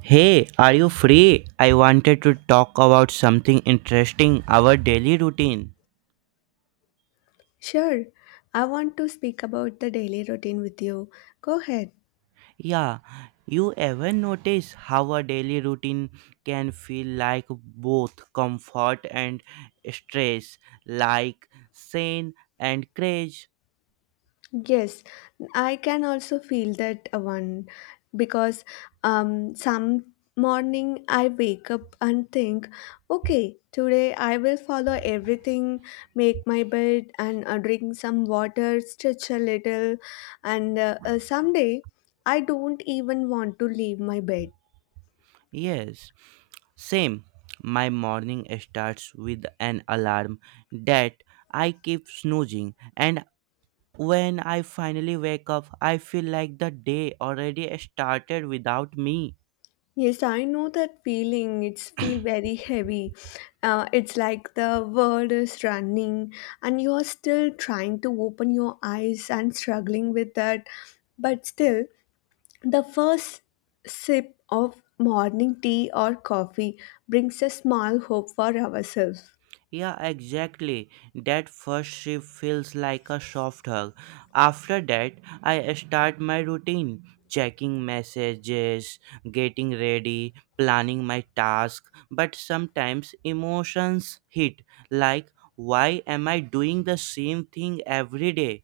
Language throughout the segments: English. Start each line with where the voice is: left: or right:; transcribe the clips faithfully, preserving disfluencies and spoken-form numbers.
right: Hey, are you free? I wanted to talk about something interesting our daily routine.
left: Sure, I want to speak about the daily routine with you. Go ahead.
right: Yeah, you ever notice how a daily routine can feel like both comfort and stress, like sin and craze?
left: Yes, I can also feel that uh, one because um, some morning I wake up and think, okay, today I will follow everything, make my bed and uh, drink some water, stretch a little, and uh, uh, someday I don't even want to leave my bed.
right: Yes, same. My morning starts with an alarm that I keep snoozing, and when I finally wake up, I feel like the day already started without me.
left: Yes, I know that feeling. It's feel very heavy. Uh, it's like the world is running and you're still trying to open your eyes and struggling with that. But still, the first sip of morning tea or coffee brings a small hope for ourselves.
right: Yeah, exactly. That first shift feels like a soft hug. After that, I start my routine, checking messages, getting ready, planning my task, but sometimes emotions hit like why am I doing the same thing every day?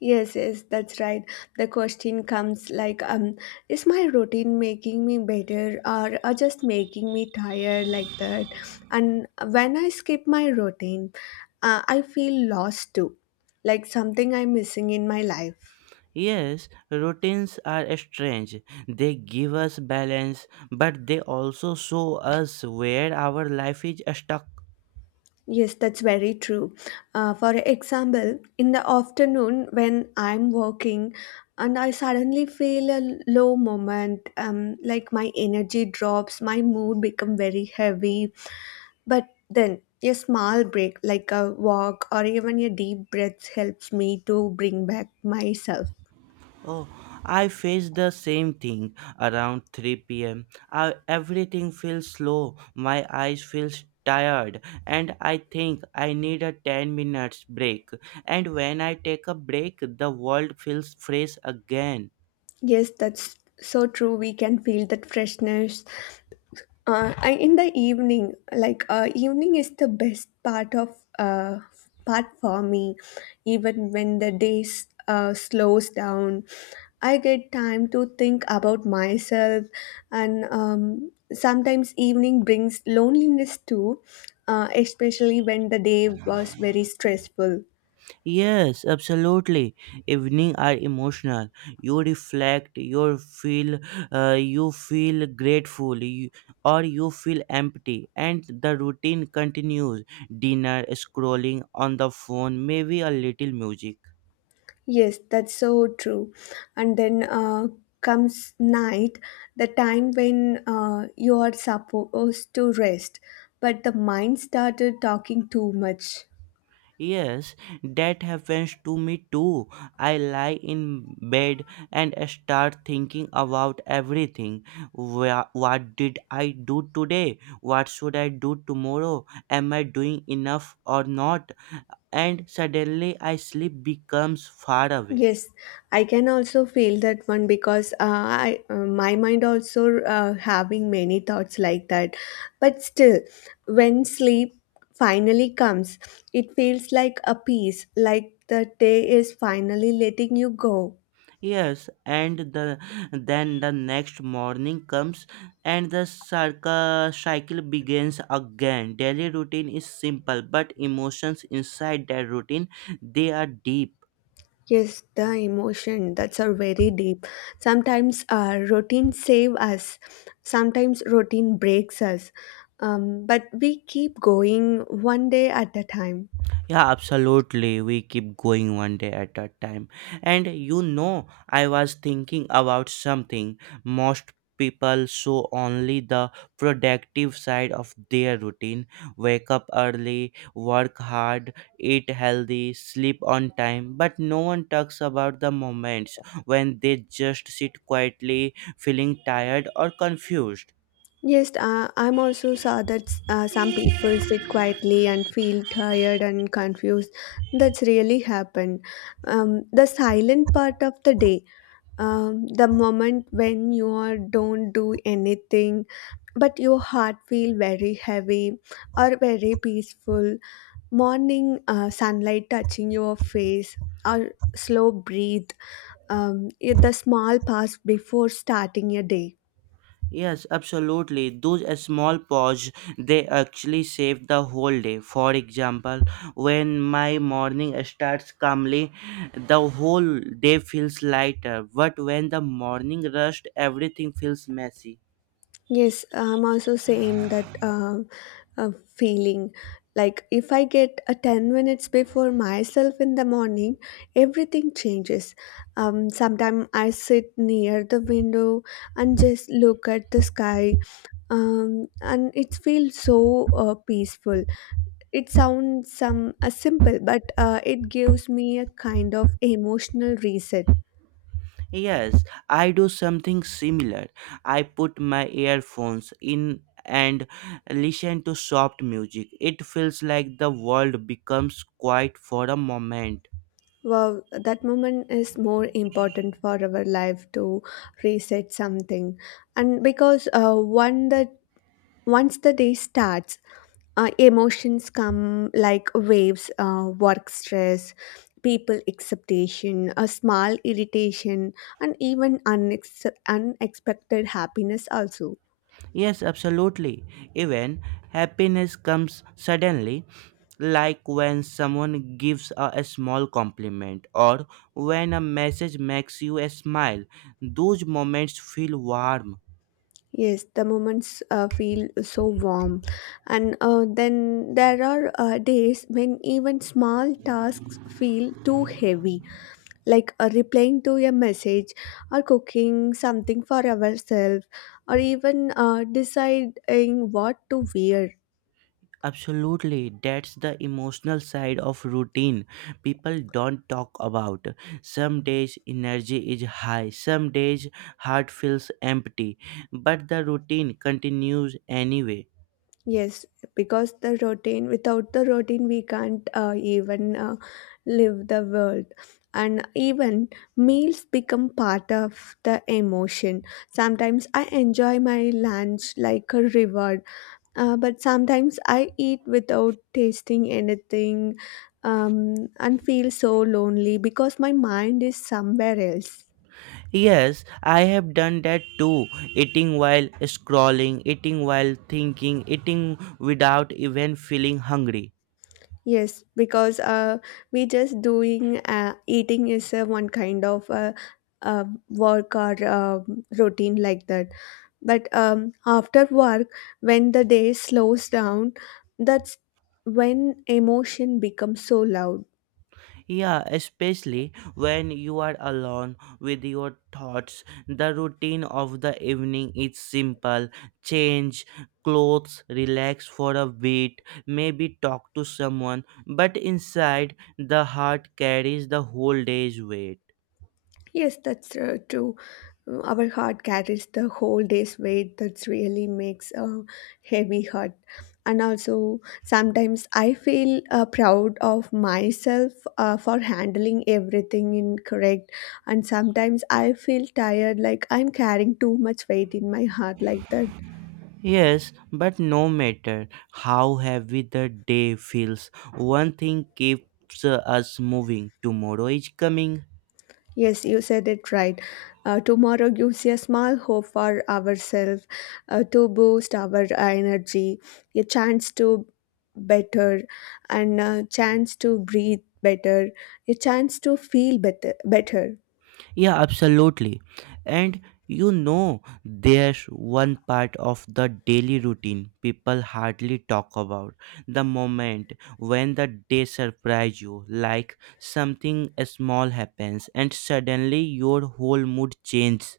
left: Yes, yes, that's right. The question comes like, um, is my routine making me better or, or just making me tired like that? And when I skip my routine, uh, I feel lost too, like something I'm missing in my life.
right: Yes, routines are strange. They give us balance, but they also show us where our life is stuck.
left: Yes, that's very true. Uh, for example, in the afternoon when I'm working and I suddenly feel a low moment, um, like my energy drops, my mood become very heavy. But then a small break, like a walk or even a deep breath, helps me to bring back myself.
right: Oh, I face the same thing around three p m. Everything feels slow, my eyes feel tired, and I think I need a ten minutes break. And when I take a break, the world feels fresh again.
left: Yes, that's so true. We can feel that freshness. Uh, I, in the evening, like uh, evening is the best part of uh, part for me. Even when the day s- uh, slows down, I get time to think about myself, and um, sometimes evening brings loneliness too, uh, especially when the day was very stressful.
right: Yes, absolutely. Evening are emotional. You reflect, you feel, uh, you feel grateful, you, or you feel empty, and the routine continues. Dinner, scrolling on the phone, maybe a little music.
left: Yes, that's so true. And then uh, comes night, the time when uh, you are supposed to rest, but the mind started talking too much.
right: Yes, that happens to me too. I lie in bed and start thinking about everything. Wha- What did I do today? What should I do tomorrow? Am I doing enough or not? And suddenly I sleep becomes far away.
left: Yes, I can also feel that one because uh, I uh, my mind also uh, having many thoughts like that. But still, when sleep finally comes, it feels like a peace, like the day is finally letting you go.
right: Yes, and the then the next morning comes and the circle cycle begins again. Daily routine is simple, but emotions inside that routine they are deep.
left: Yes, the emotion that's are very deep. Sometimes uh, routine save us. Sometimes routine breaks us. Um, but we keep going one day at a time.
right: Yeah, absolutely. We keep going one day at a time. And you know, I was thinking about something. Most people show only the productive side of their routine, wake up early, work hard, eat healthy, sleep on time. But no one talks about the moments when they just sit quietly, feeling tired or confused.
left: Yes, uh, I'm also saw that uh, some people sit quietly and feel tired and confused. That's really happened. Um, the silent part of the day, um, the moment when you are don't do anything but your heart feel very heavy or very peaceful morning uh, sunlight touching your face or slow breathe, um, the small pass before starting your day.
right: Yes, absolutely. Those uh, small pause, they actually save the whole day. For example, when my morning starts calmly, the whole day feels lighter. But when the morning rushed, everything feels messy.
left: Yes, I'm also same that um, uh, feeling. Like if I get a ten minutes before myself in the morning, everything changes. Um, sometimes I sit near the window and just look at the sky, um, and it feels so uh, peaceful. It sounds some uh, simple, but uh, it gives me a kind of emotional reset.
right: Yes, I do something similar. I put my earphones in and listen to soft music. It feels like the world becomes quiet for a moment.
left: Wow, that moment is more important for our life to reset something. And because uh, one that once the day starts, uh, emotions come like waves, uh, work stress, people expectation, a small irritation, and even unex- unexpected happiness also.
right: Yes, absolutely. Even happiness comes suddenly, like when someone gives a, a small compliment or when a message makes you a smile. Those moments feel warm.
left: Yes, the moments uh, feel so warm. And uh, then there are uh, days when even small tasks feel too heavy, like uh, replying to a message or cooking something for ourselves or even uh, deciding what to wear.
right: Absolutely, that's the emotional side of routine people don't talk about. Some days energy is high, some days heart feels empty, but the routine continues anyway.
left: Yes, because the routine, without the routine, we can't uh, even uh, live the world. And even meals become part of the emotion. Sometimes I enjoy my lunch like a reward, uh, but sometimes I eat without tasting anything, um, and feel so lonely because my mind is somewhere else.
right: Yes, I have done that too. Eating while scrolling, eating while thinking, eating without even feeling hungry.
left: Yes, because uh, we just doing uh, eating is uh, one kind of uh, uh, work or uh, routine like that. But um, after work, when the day slows down, that's when emotion becomes so loud.
right: Yeah, especially when you are alone with your thoughts. The routine of the evening is simple, change clothes, relax for a bit, maybe talk to someone, but inside the heart carries the whole day's weight.
left: Yes, that's uh, true. Uh, Our heart carries the whole day's weight. That really makes a heavy heart. And also, sometimes I feel uh, proud of myself uh, for handling everything incorrect. And sometimes I feel tired, like I'm carrying too much weight in my heart, like that.
right: Yes, but no matter how heavy the day feels, one thing keeps uh, us moving. Tomorrow is coming.
left: Yes, you said it right. Uh, tomorrow gives a small hope for ourselves uh, to boost our energy, a chance to better, and a chance to breathe better, a chance to feel better. better.
right: Yeah, absolutely. And you know, there's one part of the daily routine people hardly talk about, the moment when the day surprises you, like something small happens and suddenly your whole mood changes.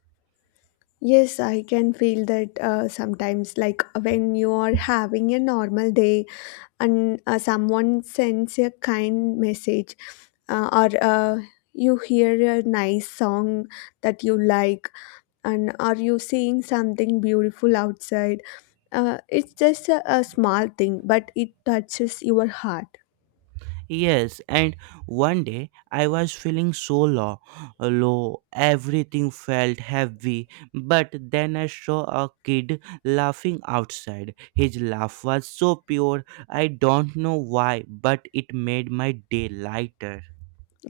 left: Yes, I can feel that uh, sometimes, like when you are having a normal day and uh, someone sends a kind message, uh, or uh, you hear a nice song that you like and are you seeing something beautiful outside? Uh, it's just a, a small thing, but it touches your heart.
right: Yes, and one day I was feeling so low, low. Everything felt heavy. But then I saw a kid laughing outside. His laugh was so pure. I don't know why, but it made my day lighter.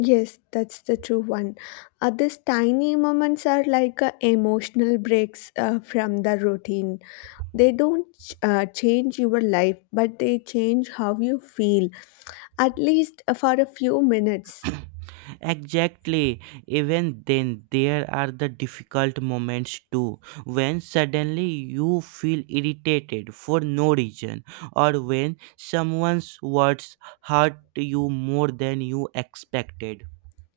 left: Yes, that's the true one. Uh, these tiny moments are like uh, emotional breaks uh, from the routine. They don't uh, change your life, but they change how you feel, at least for a few minutes.
right: Exactly. Even then, there are the difficult moments too, when suddenly you feel irritated for no reason, or when someone's words hurt you more than you expected.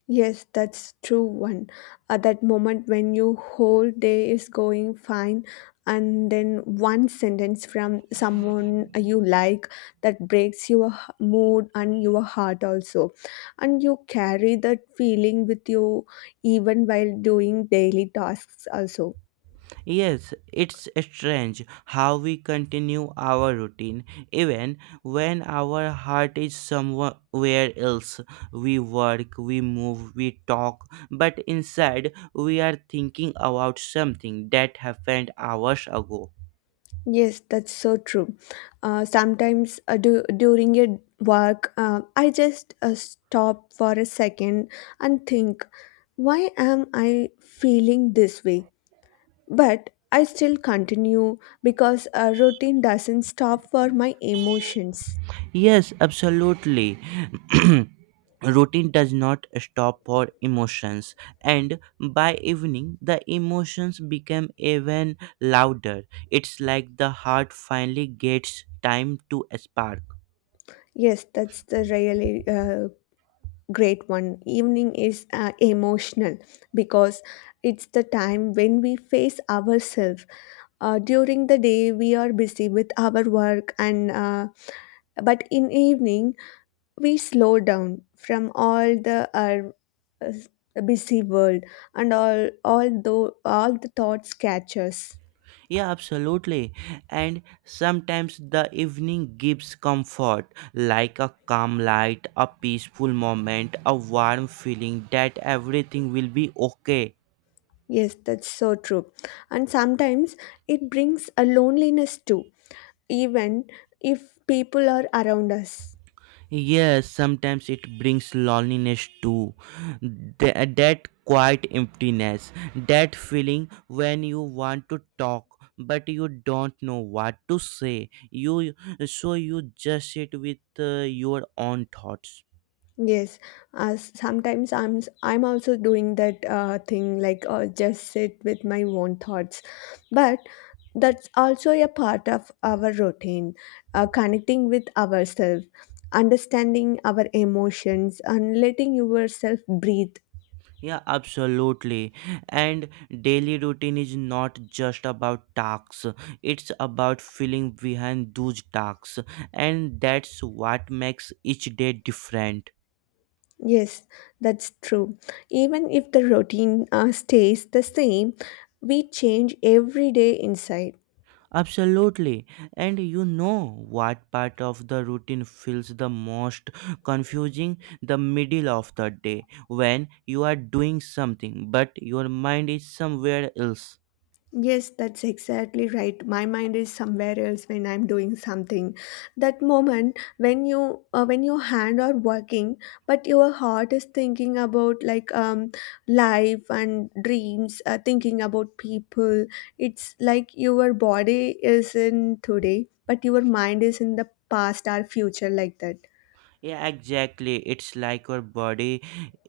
left: Yes, that's true one. At that moment when your whole day is going fine and then one sentence from someone you like that breaks your h- mood and your heart also. And you carry that feeling with you even while doing daily tasks also.
right: Yes, it's strange how we continue our routine even when our heart is somewhere else. We work, we move, we talk, but inside we are thinking about something that happened hours ago.
left: Yes, that's so true. Uh, sometimes uh, du- during your work, uh, I just uh, stop for a second and think, why am I feeling this way? But I still continue because a routine doesn't stop for my emotions.
right: Yes, absolutely. Routine does not stop for emotions, and by evening, the emotions become even louder. It's like the heart finally gets time to spark.
left: Yes, that's the really uh, great one. Evening is uh, emotional because it's the time when we face ourselves. Uh, during the day, we are busy with our work, and uh, but in evening, we slow down from all the uh, s- busy world and all all though all the thoughts catch us.
right: Yeah, absolutely. And sometimes the evening gives comfort, like a calm light, a peaceful moment, a warm feeling that everything will be okay.
left: Yes, that's so true. And sometimes it brings a loneliness too, even if people are around us.
right: Yes, sometimes it brings loneliness too. Th- that quiet emptiness, that feeling when you want to talk but you don't know what to say. You, so you just sit with uh, your own thoughts.
left: Yes, uh, sometimes I'm I'm also doing that uh, thing, like uh, just sit with my own thoughts, but that's also a part of our routine, uh, connecting with ourselves, understanding our emotions, and letting yourself breathe.
right: Yeah, absolutely. And daily routine is not just about tasks. It's about feeling behind those tasks, and that's what makes each day different.
left: Yes, that's true. Even if the routine uh, stays the same, we change every day inside.
right: Absolutely. And you know what part of the routine feels the most confusing? The middle of the day when you are doing something but your mind is somewhere else.
left: Yes, that's exactly right. My mind is somewhere else when I'm doing something. That moment when you uh, when your hand are working, but your heart is thinking about like um life and dreams, uh, thinking about people. It's like your body is in today, but your mind is in the past or future like that.
right: Yeah, exactly. It's like your body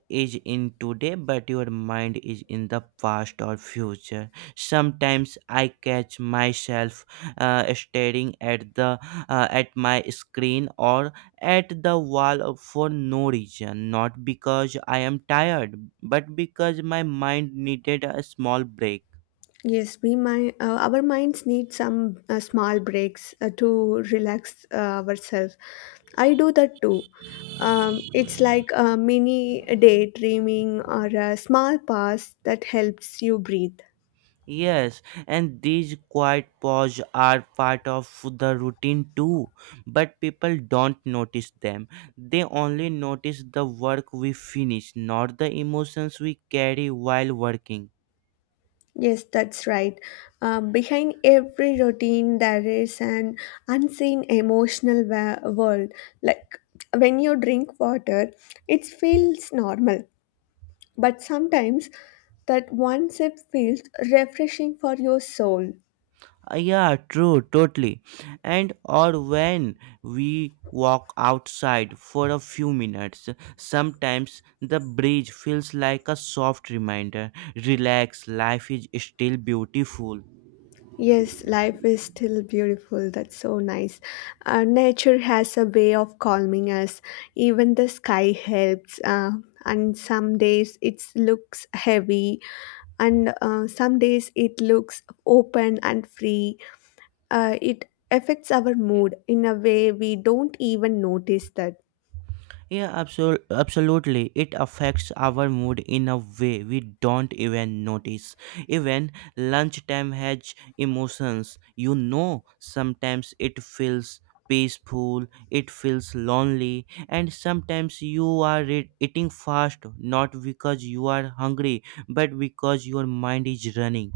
right: is in today, but your mind is in the past or future. Sometimes I catch myself uh, staring at the uh, at my screen or at the wall for no reason, not because I am tired, but because my mind needed a small break.
left: Yes, we mind, uh, our minds need some uh, small breaks uh, to relax uh, ourselves. I do that too. Um, it's like a mini daydreaming or a small pause that helps you breathe.
right: Yes, and these quiet pauses are part of the routine too, but people don't notice them. They only notice the work we finish, not the emotions we carry while working.
left: Yes, that's right. Um, behind every routine, there is an unseen emotional wa- world. Like when you drink water, it feels normal, but sometimes that one sip feels refreshing for your soul.
right: Uh, yeah, true, totally. And or when we walk outside for a few minutes, sometimes the breeze feels like a soft reminder. Relax, life is still beautiful.
left: Yes, life is still beautiful. That's so nice. Uh, nature has a way of calming us. Even the sky helps. Uh, and some days it looks heavy, and uh, some days it looks open and free. Uh, it affects our mood in a way we don't even notice that.
right: Yeah, absol- absolutely. It affects our mood in a way we don't even notice. Even lunchtime has emotions. You know, sometimes it feels peaceful, it feels lonely, and sometimes you are re- eating fast not because you are hungry but because your mind is running.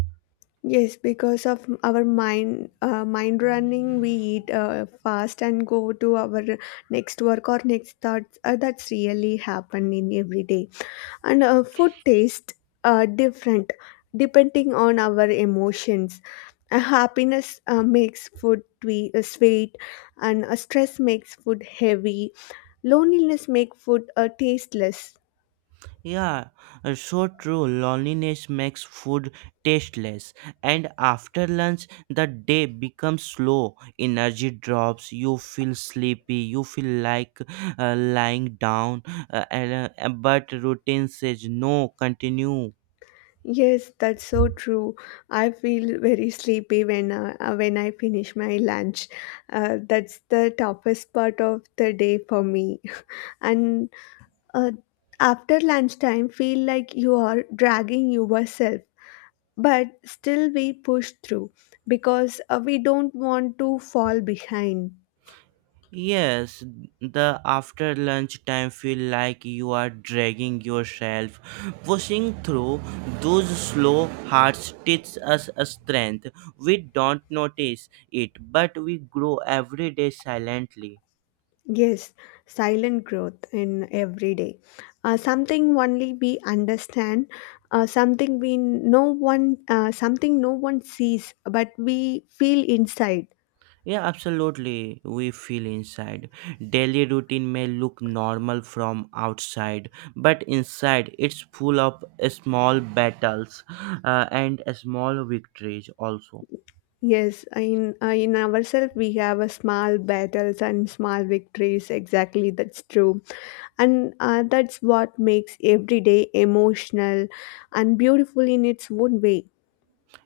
left: Yes, because of our mind uh, mind running, we eat uh, fast and go to our next work or next thoughts. Uh, that's really happen in every day, and uh, food tastes uh, different depending on our emotions. Uh, happiness uh, makes food twe- uh, sweet, and uh, stress makes food heavy. Loneliness makes food uh, tasteless.
right: Yeah, uh, so true. Loneliness makes food tasteless, and after lunch, the day becomes slow. Energy drops. You feel sleepy. You feel like uh, lying down. Uh, and, uh, but routine says no. Continue.
left: Yes, that's so true. I feel very sleepy when uh, uh, when I finish my lunch. Uh, that's the toughest part of the day for me. And uh, after lunchtime, feel like you are dragging yourself, but still we push through because uh, we don't want to fall behind.
right: Yes, the after lunch time feel like you are dragging yourself. Pushing through those slow hearts teaches us a strength. We don't notice it, but we grow every day silently.
left: Yes, silent growth in every day. Uh, something only we understand, uh, something we no one, uh, something no one sees, but we feel inside.
right: Yeah, absolutely. We feel inside. Daily routine may look normal from outside, but inside it's full of small battles uh, and small victories also.
left: Yes, in uh, in ourselves we have a small battles and small victories. Exactly, that's true, and uh, that's what makes every day emotional and beautiful in its own way.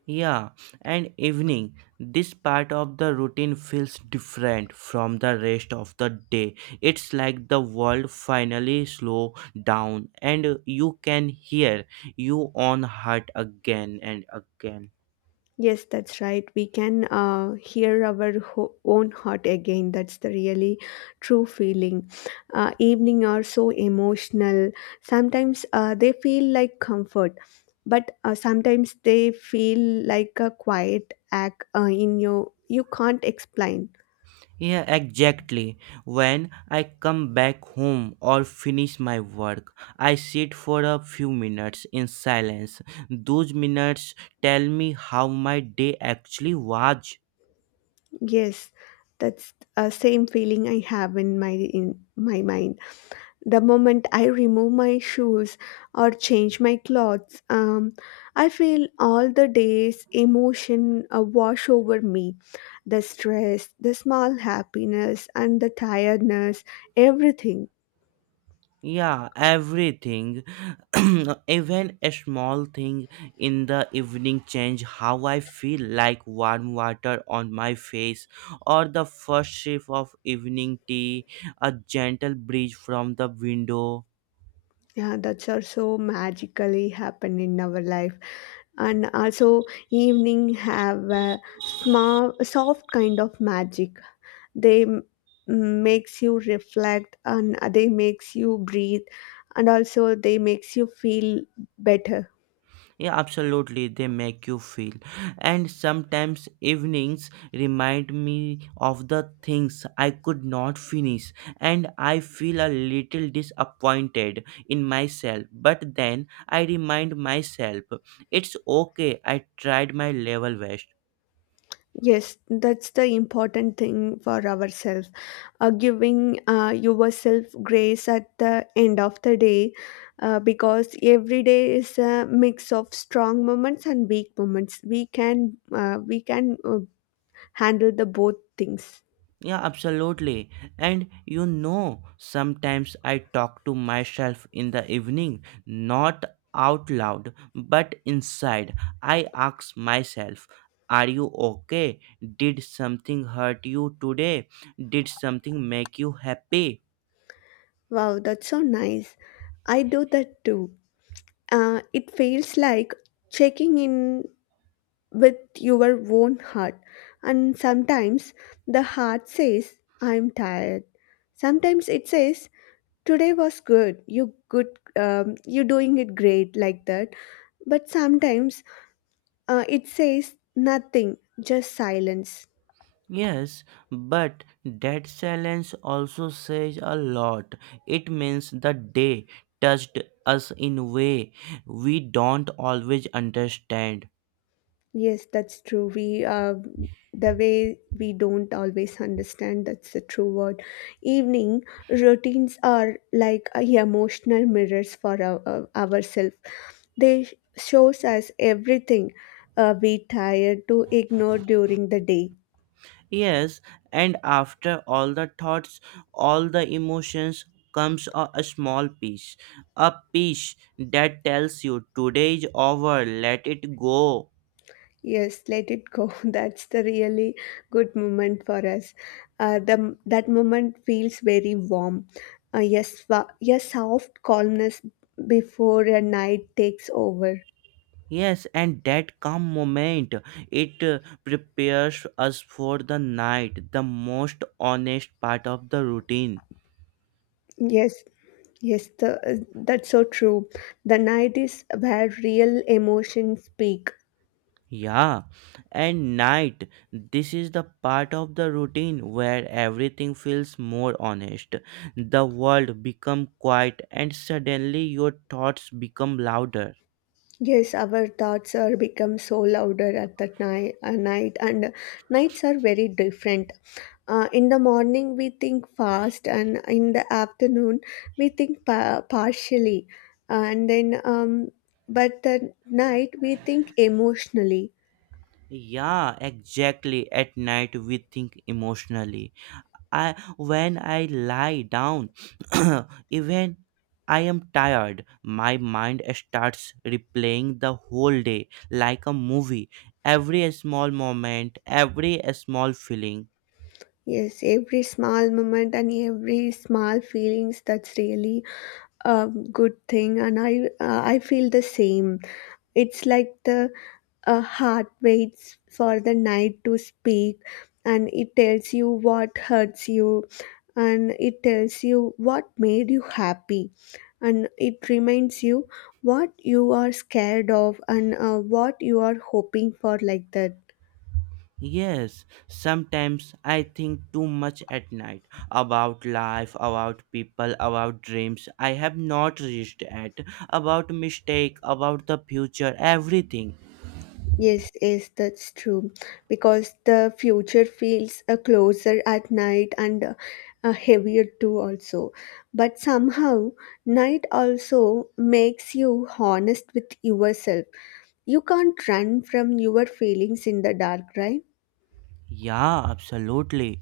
right: Yeah, and evening. This part of the routine feels different from the rest of the day. It's like the world finally slow down and you can hear your own heart again and again.
left: Yes, that's right. We can uh, hear our ho- own heart again. That's the really true feeling. Uh, evening are so emotional. Sometimes uh, they feel like comfort, but uh, sometimes they feel like a quiet act uh, in your you can't explain.
right: Yeah, exactly. When I come back home or finish my work, I sit for a few minutes in silence. Those minutes tell me how my day actually was.
left: Yes, that's uh, same feeling I have in my in my mind. The moment I remove my shoes or change my clothes, um, I feel all the day's emotion uh, wash over me. The stress, the small happiness, and the tiredness, everything.
right: Yeah, everything. Even a small thing in the evening change how I feel, like warm water on my face or the first sip of evening tea, a gentle breeze from the window.
left: Yeah, that's also magically happen in our life. And also, evening have a small, soft kind of magic. they m- makes you reflect and they makes you breathe and also they makes you feel better.
right: Yeah, absolutely, they make you feel. And sometimes evenings remind me of the things I could not finish, and I feel a little disappointed in myself, but then I remind myself, it's okay, I tried my level best.
left: Yes, that's the important thing for ourselves, uh, giving uh, yourself grace at the end of the day, uh, because every day is a mix of strong moments and weak moments. We can uh, we can uh, handle the both things.
right: Yeah, absolutely. And you know, sometimes I talk to myself in the evening, not out loud, but inside. I ask myself, are you okay? Did something hurt you today? Did something make you happy?
left: Wow, that's so nice. I do that too. Uh, it feels like checking in with your own heart. And sometimes the heart says, I'm tired. Sometimes it says, today was good. You good. Um, you're doing it great like that. But sometimes uh, it says nothing, just silence.
right: Yes, but that silence also says a lot. It means the day touched us in a way we don't always understand.
left: Yes, that's true. We uh, The way we don't always understand, that's the true word. Evening routines are like uh, emotional mirrors for our, uh, ourselves. They sh- shows us everything uh, we tired to ignore during the day.
right: Yes, and after all the thoughts, all the emotions comes a, a small piece, a piece that tells you today is over, let it go.
left: Yes, let it go. That's the really good moment for us. Uh, the that moment feels very warm. Uh, yes, wa- yes, soft calmness before a night takes over.
right: Yes, and that calm moment, it uh, prepares us for the night, the most honest part of the routine.
left: Yes, yes, the, uh, that's so true. The night is where real emotions speak.
right: Yeah, and night. This is the part of the routine where everything feels more honest. The world become quiet and suddenly your thoughts become louder.
left: Yes, our thoughts are become so louder at that night, uh, night, and nights are very different. Uh, in the morning, we think fast, and in the afternoon, we think pa- partially, and then um, but the night we think emotionally.
right: Yeah, exactly. At night we think emotionally. I when I lie down, even I am tired, my mind starts replaying the whole day like a movie. Every small moment, every small feeling.
left: Yes, every small moment and every small feelings, that's really a good thing, and i uh, I feel the same. It's like the uh, heart waits for the night to speak, and it tells you what hurts you, and it tells you what made you happy, and it reminds you what you are scared of, and uh, what you are hoping for like that.
right: Yes, sometimes I think too much at night about life, about people, about dreams I have not reached at, about mistake, about the future, everything.
left: Yes, yes, that's true. Because the future feels uh, closer at night, and uh, uh, heavier too, also. But somehow, night also makes you honest with yourself. You can't run from your feelings in the dark, right?
right: Yeah, absolutely.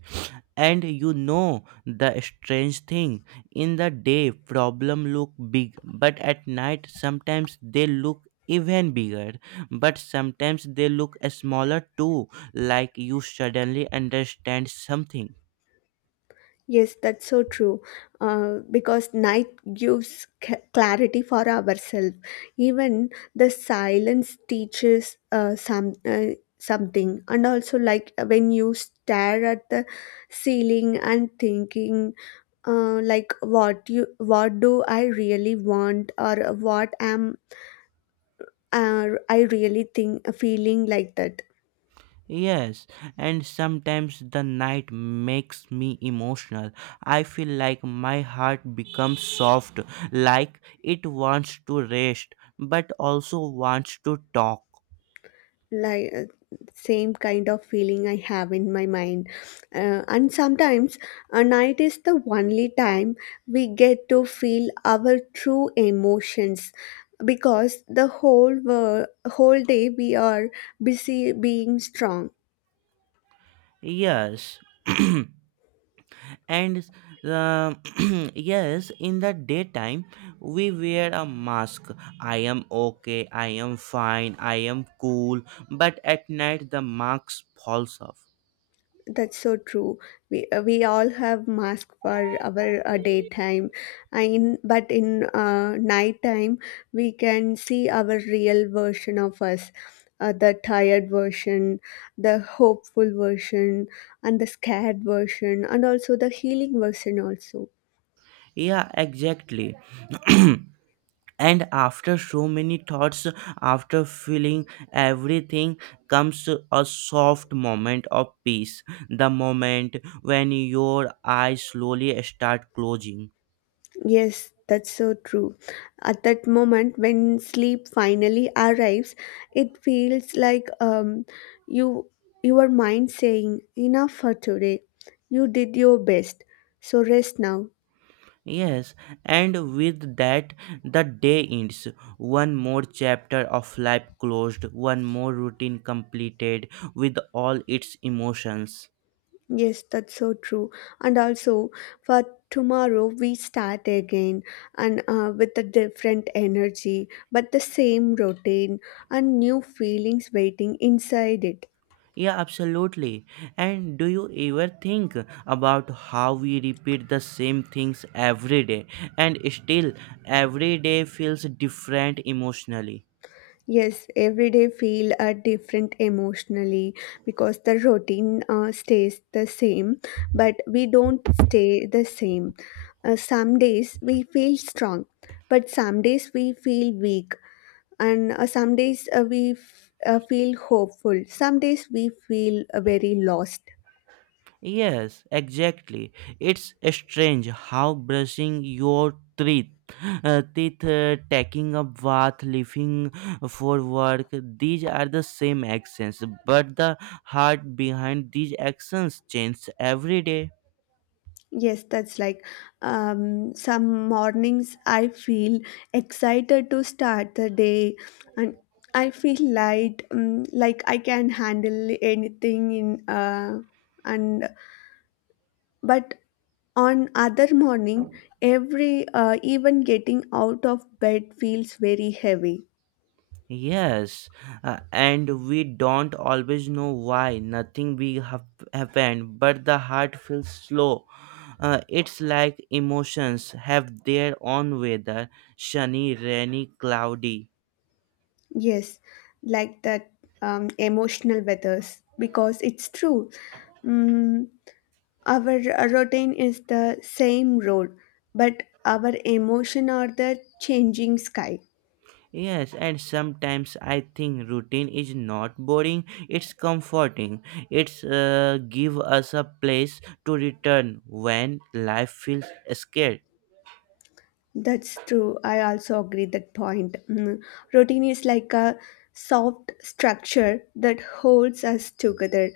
right: And you know the strange thing, in the day problem look big but at night sometimes they look even bigger, but sometimes they look smaller too, like you suddenly understand something.
left: Yes, that's so true. Uh, because night gives c- clarity for ourselves. Even the silence teaches uh, some uh, something. And also, like when you stare at the ceiling and thinking, uh, like what you what do I really want, or what am uh, I really think feeling like that.
right: Yes, and sometimes the night makes me emotional. I feel like my heart becomes soft, like it wants to rest but also wants to talk.
left: Like uh, same kind of feeling I have in my mind, uh, and sometimes a night is the only time we get to feel our true emotions, because the whole wor- whole day we are busy being strong.
right: Yes. and uh, yes, in the daytime, we wear a mask. I am okay, I am fine, I am cool, but at night the mask falls off.
left: That's so true. We uh, we all have mask for our uh, daytime, in but in uh, nighttime we can see our real version of us, uh, the tired version, the hopeful version, and the scared version, and also the healing version also.
right: Yeah, exactly. And after so many thoughts, after feeling everything, comes a soft moment of peace, the moment when your eyes slowly start closing.
left: Yes, that's so true. At that moment, when sleep finally arrives, it feels like um, you your mind saying, "Enough for today. You did your best, so rest now."
right: Yes, and with that the day ends, one more chapter of life closed, one more routine completed, with all its emotions.
left: Yes, that's so true. And also, for tomorrow, we start again and uh, with a different energy, but the same routine and new feelings waiting inside it.
right: Yeah, absolutely. And do you ever think about how we repeat the same things every day and still every day feels different emotionally?
left: Yes, every day feel uh, different emotionally, because the routine uh, stays the same, but we don't stay the same. Uh, some days we feel strong, but some days we feel weak, and uh, some days uh, we f- uh, feel hopeful. Some days we feel uh, very lost.
right: Yes, exactly. It's strange how brushing your teeth, uh, teeth uh, taking a bath, leaving for work, these are the same actions, but the heart behind these actions changes every day.
left: Yes, that's like um, some mornings I feel excited to start the day, and I feel light, um, like I can handle anything in uh, and but on other morning every uh, even getting out of bed feels very heavy.
right: Yes, uh, and we don't always know why nothing big hap- happened, but the heart feels slow. Uh, it's like emotions have their own weather, sunny, rainy, cloudy.
left: Yes, like that, um, emotional weathers, because it's true. Mm, Our routine is the same road, but our emotion are the changing sky.
right: Yes, and sometimes I think routine is not boring, it's comforting. It's uh, give us a place to return when life feels scared.
left: That's true. I also agree that point. Mm. Routine is like a soft structure that holds us together.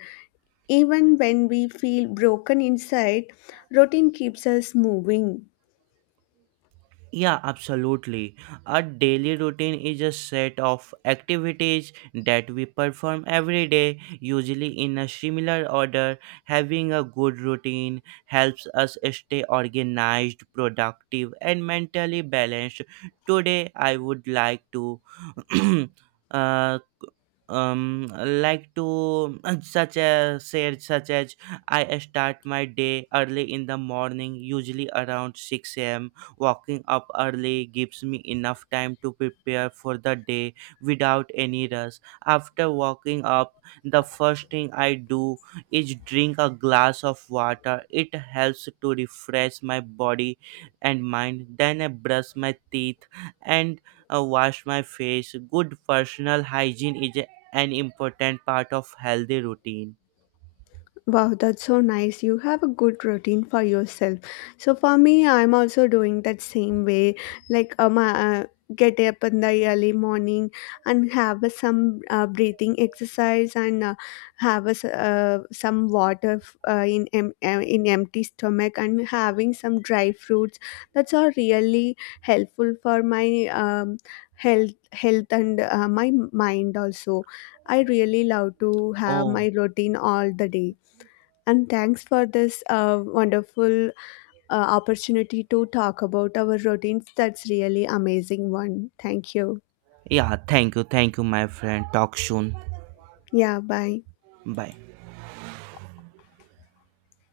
left: Even when we feel broken inside, routine keeps us moving.
right: Yeah, absolutely. A daily routine is a set of activities that we perform every day, usually in a similar order. Having a good routine helps us stay organized, productive, and mentally balanced. Today, I would like to uh, um like to such as say such as I start my day early in the morning, usually around six a m. Walking up early gives me enough time to prepare for the day without any rush. After waking up, the first thing I do is drink a glass of water. It helps to refresh my body and mind. Then I brush my teeth and uh, wash my face. Good personal hygiene is an important part of healthy routine.
left: Wow, that's so nice. You have a good routine for yourself. So for me, I'm also doing that same way. Like um, uh, uh, get up in the early morning and have a some uh, breathing exercise, and uh, have a s uh, some water f- uh, in em- em- in empty stomach, and having some dry fruits. That's all really helpful for my um, health health and uh, my mind also. I really love to have
right: Oh,
left: my routine all the day, and thanks for this uh, wonderful uh, opportunity to talk about our routines. That's really amazing one. Thank you.
right: yeah, thank you, thank you, my friend. Talk soon.
left: Yeah, bye.
right: Bye.